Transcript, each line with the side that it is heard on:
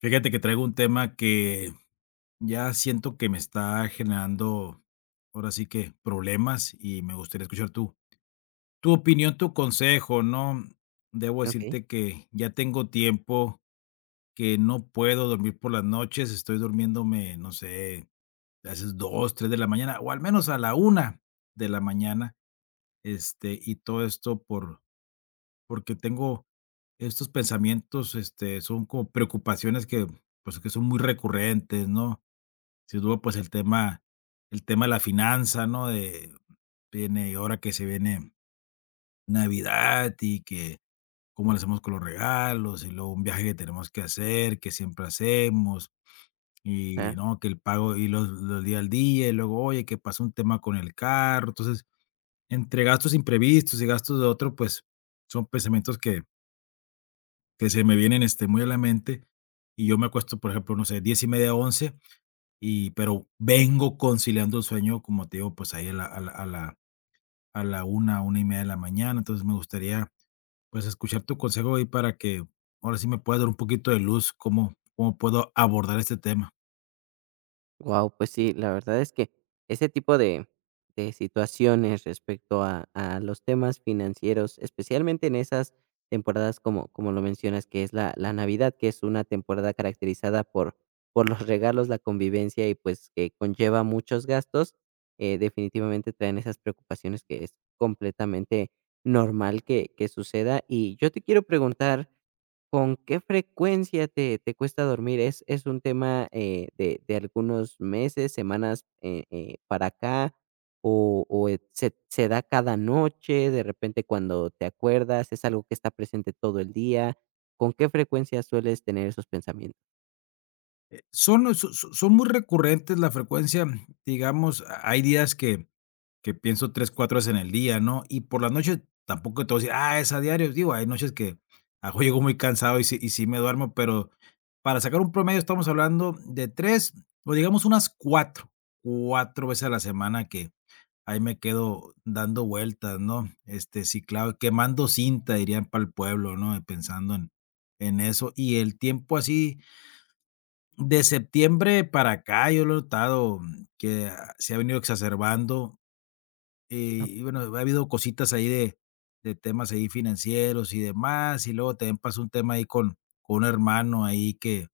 left: Fíjate que traigo un tema que ya siento que me está generando, ahora sí que problemas, y me gustaría escuchar tu opinión, tu consejo, ¿no? Debo
right: Okey,
left: decirte que ya tengo tiempo que no puedo dormir por las noches. Estoy durmiéndome, no sé, a veces dos, tres de la mañana, o al menos a la una de la mañana, y todo esto porque tengo estos pensamientos, son como preocupaciones que, pues, que son muy recurrentes, ¿no? Sin duda, pues, el tema de la finanza, ¿no? De viene ahora que se viene Navidad, y que cómo le hacemos con los regalos, y luego un viaje que tenemos que hacer, que siempre hacemos, y
right: claro.
left: no, que el pago y los día al día, y luego, oye, que pasó un tema con el carro. Entonces, entre gastos imprevistos y gastos de otro, pues, son pensamientos que se me vienen, muy a la mente. Y yo me acuesto, por ejemplo, no sé, 10 y media, once. Y pero vengo conciliando el sueño, como te digo, pues, ahí a la una y media de la mañana. Entonces, me gustaría, pues, escuchar tu consejo ahí para que, ahora sí, me puedas dar un poquito de luz, cómo puedo abordar este tema.
right: Guau, pues sí, la verdad es que ese tipo de situaciones respecto a los temas financieros, especialmente en esas temporadas como lo mencionas, que es la Navidad, que es una temporada caracterizada por los regalos, la convivencia y, pues, que conlleva muchos gastos, definitivamente traen esas preocupaciones que es completamente normal que suceda. Y yo te quiero preguntar, ¿con qué frecuencia te cuesta dormir? ¿Es un tema, de algunos meses, semanas, para acá? O et se se da cada noche, de repente cuando te acuerdas, es algo que está presente todo el día? ¿Con qué frecuencia sueles tener esos pensamientos?
left: Son son muy recurrentes la frecuencia, digamos. Hay días que pienso 3 4 veces en el día, ¿no? Y por las noches tampoco te voy a decir, ah, es a diario. Digo, hay noches que a llego muy cansado y sí me duermo, pero para sacar un promedio estamos hablando de 3 o digamos unas cuatro veces a la semana que ahí me quedo dando vueltas, ¿no? Este, sí, claro, quemando cinta, dirían para el pueblo, ¿no? Pensando en eso. Y el tiempo así de septiembre para acá, yo lo he notado que ah, se ha venido exacerbando, eh, y bueno, ha habido cositas ahí de temas ahí financieros y demás, y luego también pasó un tema ahí con un hermano ahí que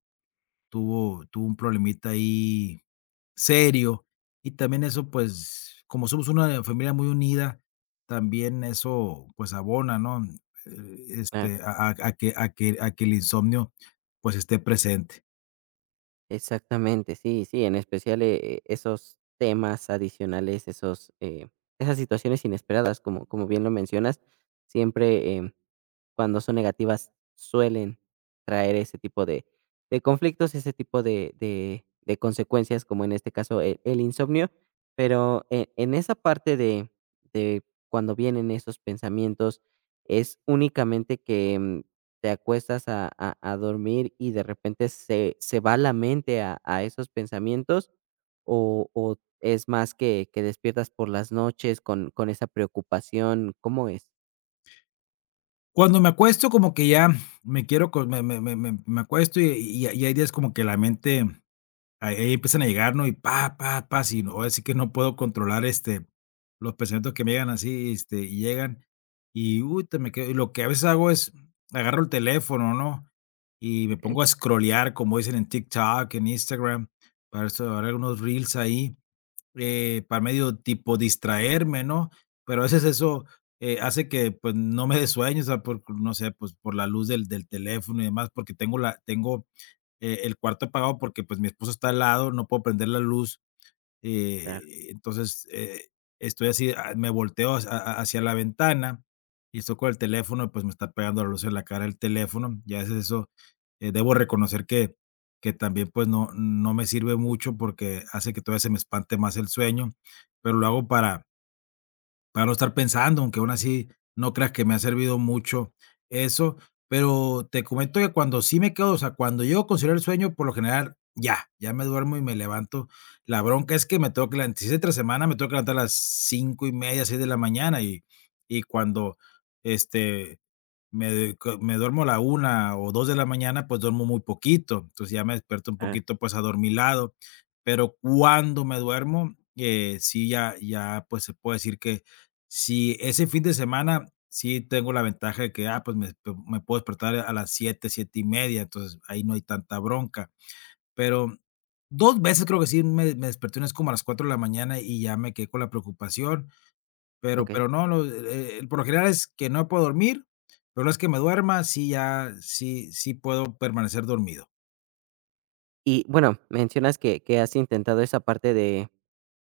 left: tuvo un problemita ahí serio. Y también eso, pues, como somos una familia muy unida, también eso, pues, abona, ¿no?
right: Ah,
left: Este, a que a que a que el insomnio, pues, esté presente.
right: exactamente, sí, sí, en especial esos temas adicionales, esos, esas situaciones inesperadas, como, como bien lo mencionas, siempre cuando son negativas suelen traer ese tipo de conflictos, ese tipo de consecuencias, como en este caso el insomnio, pero esa parte de cuando vienen esos pensamientos, es únicamente que te acuestas a dormir y de repente se va la mente a esos pensamientos, o es más que despiertas por las noches con esa preocupación, ¿cómo es?
left: Cuando me acuesto, como que ya me quiero co me me me me me acuesto, y hay días como que la mente, ahí ahí empiezan a llegar, ¿no? Y pa, pa, pa, si no, ahora sí que no puedo controlar, los pensamientos que me llegan así, y llegan, y uy, te me quedo. Y lo que a veces hago es agarro el teléfono, ¿no? Y me
right: Okey,
left: pongo a scrollear, como dicen, en TikTok, en Instagram, para eso, ahora unos reels ahí, para medio tipo distraerme, ¿no? Pero a veces eso, hace que, pues, no me dé sueño, o sea, por no sé, pues, por la luz del teléfono y demás, porque tengo la tengo el cuarto apagado porque, pues, mi esposa está al lado, no puedo prender la luz.
right: claro,
left: Entonces, estoy así, ah, me volteo hacia ha ha hacia la ventana y estoy con el teléfono, pues, me está pegando la luz en la cara el teléfono, ya es eso. Debo reconocer que también, pues, no no me sirve mucho porque hace que todavía se me espante más el sueño, pero lo hago para no estar pensando. Aunque aún así, no creas que me ha servido mucho eso. Pero te comento que cuando sí me quedo, o sea, cuando llego a conciliar el sueño, por lo general, ya, ya me duermo y me levanto. La bronca es que me tengo que levantar, si es entre semana, me tengo que levantar a las cinco y media 6 de la mañana. Y y cuando, este, me de co me duermo a la una o 2 de la mañana, pues duermo muy poquito. Entonces, ya me despierto un
right: claro,
left: poquito, pues, adormilado. Pero cuando me duermo, sí, ya ya, pues, se puede decir que si ese fin de semana sí tengo la ventaja de que, ah, pues, me puedo despertar a las 7 7 y media, entonces, ahí no hay tanta bronca. Pero 2 veces creo que sí me desperté, una vez como a las 4 de la mañana, y ya me quedé con la preocupación. pero
right: okey.
left: pero no, no, por lo general es que no puedo dormir, pero no es que me duerma, sí ya sí sí puedo permanecer dormido.
right: Y bueno, mencionas que has intentado esa parte de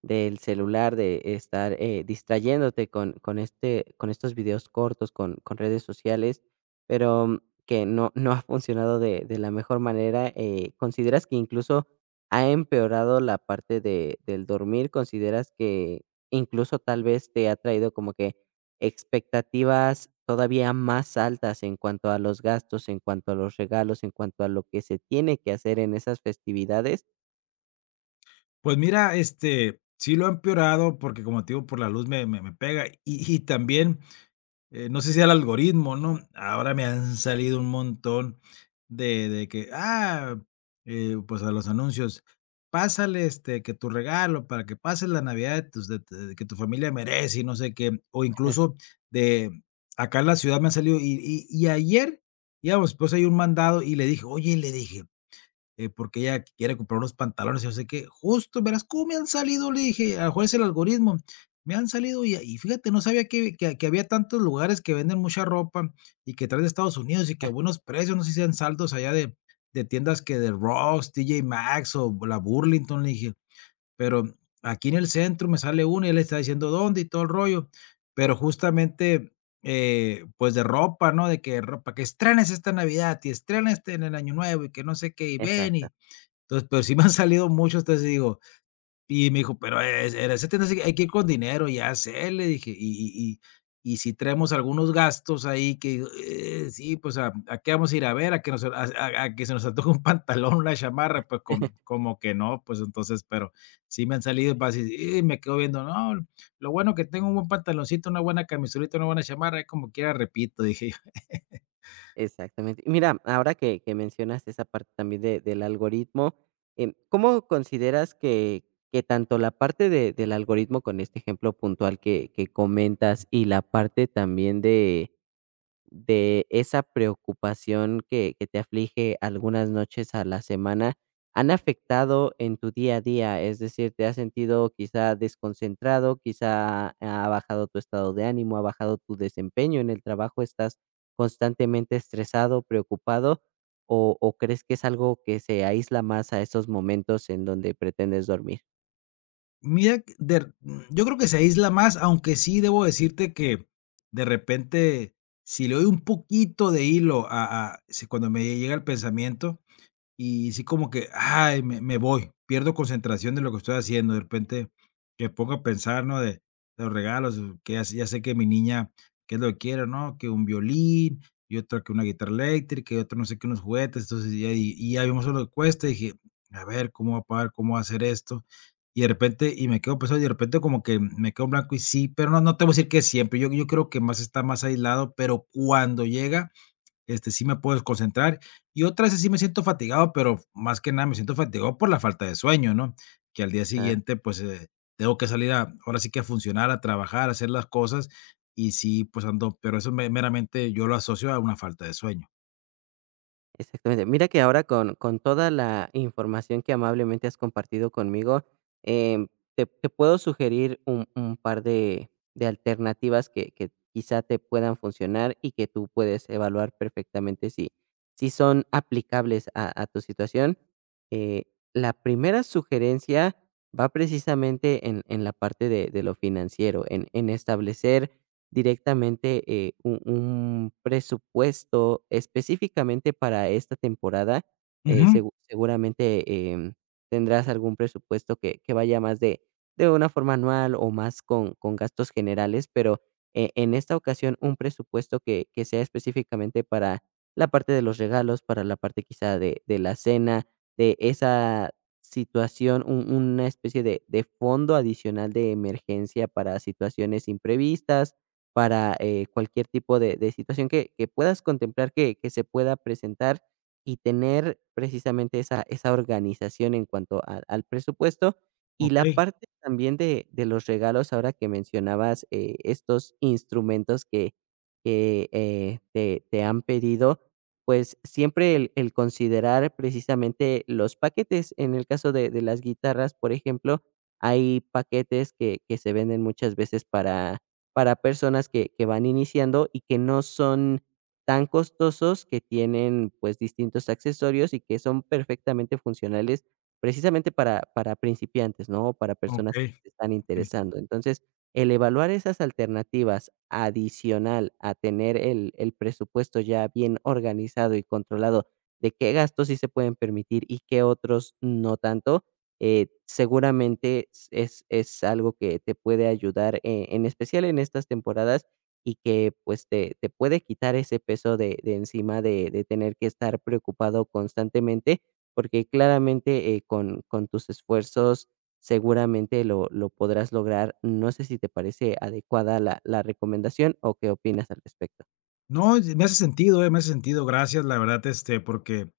right: del celular, de estar, distrayéndote con con estos videos cortos, con redes sociales, pero que no ha funcionado de la mejor manera. ¿Consideras que incluso ha empeorado la parte de del dormir? ¿Consideras que incluso tal vez te ha traído como que expectativas todavía más altas en cuanto a los gastos, en cuanto a los regalos, en cuanto a lo que se tiene que hacer en esas festividades?
left: Pues mira, sí lo ha empeorado porque, como te digo, por la luz me pega. Y y también, no sé si sea el algoritmo, ¿no? Ahora me han salido un montón de que, ah, pues, a los anuncios, pásale, que tu regalo, para que pases la Navidad, de tus de que tu familia merece y no sé qué. O incluso de acá en la ciudad me han salido. Y ayer, íbamos mi esposa y un mandado, y le dije, oye, le dije, porque ella quiere comprar unos pantalones. Y yo sé que justo, verás cómo me han salido, le dije, a lo mejor es el algoritmo. Me han salido y fíjate, no sabía que había tantos lugares que venden mucha ropa y que traen de Estados Unidos y que a buenos precios, no sé si sean saldos allá de tiendas que de Ross, TJ Maxx o la Burlington, le dije. Pero aquí en el centro me sale una y él está diciendo dónde y todo el rollo. Pero justamente, pues de ropa, ¿no? De que ropa, que estrenes esta Navidad y estrenes este en el Año Nuevo y que no sé qué, y ven
right: Exacto.
left: y entonces, pero sí me han salido muchos. Entonces digo, y me dijo: "Pero es en esa tienda sí hay que ir con dinero". "Ya sé", le dije, y y y sí traemos algunos gastos ahí que sí, pues, a qué vamos a ir a ver? ¿A que nos a que se nos antoje un pantalón, una chamarra? Pues, como que no, pues, entonces, pero sí me han salido para decir, y me quedo viendo, no, lo bueno que tengo un buen pantaloncito, una buena camisolita, una buena chamarra, ahí como quiera repito", dije yo.
right: Exactamente. Y mira, ahora que mencionas esa parte también de- del algoritmo, ¿cómo consideras que tanto la parte de- del algoritmo con este ejemplo puntual que comentas, y la parte también de esa preocupación que te aflige algunas noches a la semana han afectado en tu día a día? Es decir, ¿te has sentido quizá desconcentrado? ¿Quizá ha bajado tu estado de ánimo, ha bajado tu desempeño en el trabajo, estás constantemente estresado, preocupado, o crees que es algo que se aísla más a esos momentos en donde pretendes dormir?
left: Mira, que der yo creo que se aísla más. Aunque sí debo decirte que de repente, si le doy un poquito de hilo a si cuando me llega el pensamiento, y sí como que, ay, me voy, pierdo concentración de lo que estoy haciendo. De repente que pongo a pensar, ¿no? De los regalos, que ya sé que mi niña qué es lo que quiere, ¿no? Que un violín, y otra que una guitarra eléctrica, y otro no sé qué, unos juguetes, entonces, ya ya vimos lo que cuesta, y dije: "A ver, ¿cómo va a pagar? ¿Cómo va a hacer esto?". Y de repente, y me quedo pensando, y de repente como que me quedo en blanco y sí. Pero no, no te voy a decir que siempre, yo creo que más está más aislado, pero cuando llega, sí me puedo concentrar. Y otras sí me siento fatigado, pero más que nada me siento fatigado por la falta de sueño, ¿no? Que al día siguiente, pues, tengo que salir a, ahora sí que a funcionar, a trabajar, a hacer las cosas. Y sí, pues ando, pero eso meramente yo lo asocio a una falta de sueño.
right: Exactamente. Mira que ahora con toda la información que amablemente has compartido conmigo, em, te, te puedo sugerir un par de alternativas que quizá te puedan funcionar y que tú puedes evaluar perfectamente si, si son aplicables a tu situación. Eh, la primera sugerencia va precisamente en la parte de lo financiero, en establecer directamente un presupuesto específicamente para esta temporada.
left: Ujú.
right: Segu- seguramente tendrás algún presupuesto que vaya más de una forma anual o más con gastos generales, pero en esta ocasión un presupuesto que sea específicamente para la parte de los regalos, para la parte quizá de la cena, de esa situación, un- una especie de fondo adicional de emergencia para situaciones imprevistas, para, cualquier tipo de situación que puedas contemplar que se pueda presentar, y tener precisamente esa organización en cuanto a al presupuesto. Y la
left: Ok,
right: parte también de los regalos, ahora que mencionabas, estos instrumentos que te han pedido, pues, siempre el considerar precisamente los paquetes. En el caso de las guitarras, por ejemplo, hay paquetes que se venden muchas veces para personas que van iniciando y que no son tan costosos, que tienen pues distintos accesorios y que son perfectamente funcionales precisamente para principiantes, ¿no? O para
left: ok,
right: personas que se están
left: ok.
right: interesando. Entonces, el evaluar esas alternativas adicional a tener el presupuesto ya bien organizado y controlado de qué gastos sí se pueden permitir y qué otros no tanto, seguramente es algo que te puede ayudar, en especial en estas temporadas, y que, pues, te puede quitar ese peso de encima de tener que estar preocupado constantemente, porque claramente, con tus esfuerzos seguramente lo podrás lograr. No sé si te parece adecuada la recomendación o qué opinas al respecto.
left: No, y me hace sentido, me hace sentido. Gracias, la verdad, porque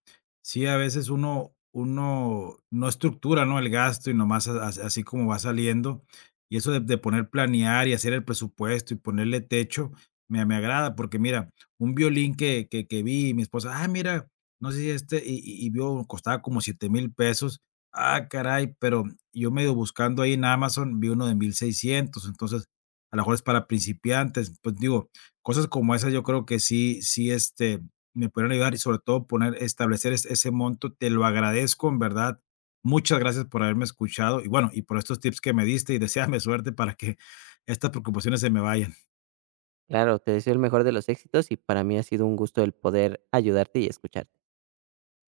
left: sí, a veces uno no estructura, ¿no?, el gasto y nomás a as así como va saliendo. Y eso de poner planear y hacer el presupuesto y ponerle techo, me agrada, porque mira, un violín que vi, y mi esposa: "Ah, mira, no sé si este", y vio, costaba como 7,000 pesos. Ah, caray, pero yo medio buscando ahí en Amazon, vi uno de 1,600. Entonces, a lo mejor es para principiantes. Pues, digo, cosas como esas yo creo que sí sí, me pudieron ayudar, y sobre todo poner establecer es ese monto. Te lo agradezco, en verdad. Muchas gracias por haberme escuchado, y bueno, y por estos tips que me diste, y deséame suerte para que estas preocupaciones se me vayan.
right: Claro, te deseo el mejor de los éxitos y para mí ha sido un gusto el poder ayudarte y escucharte.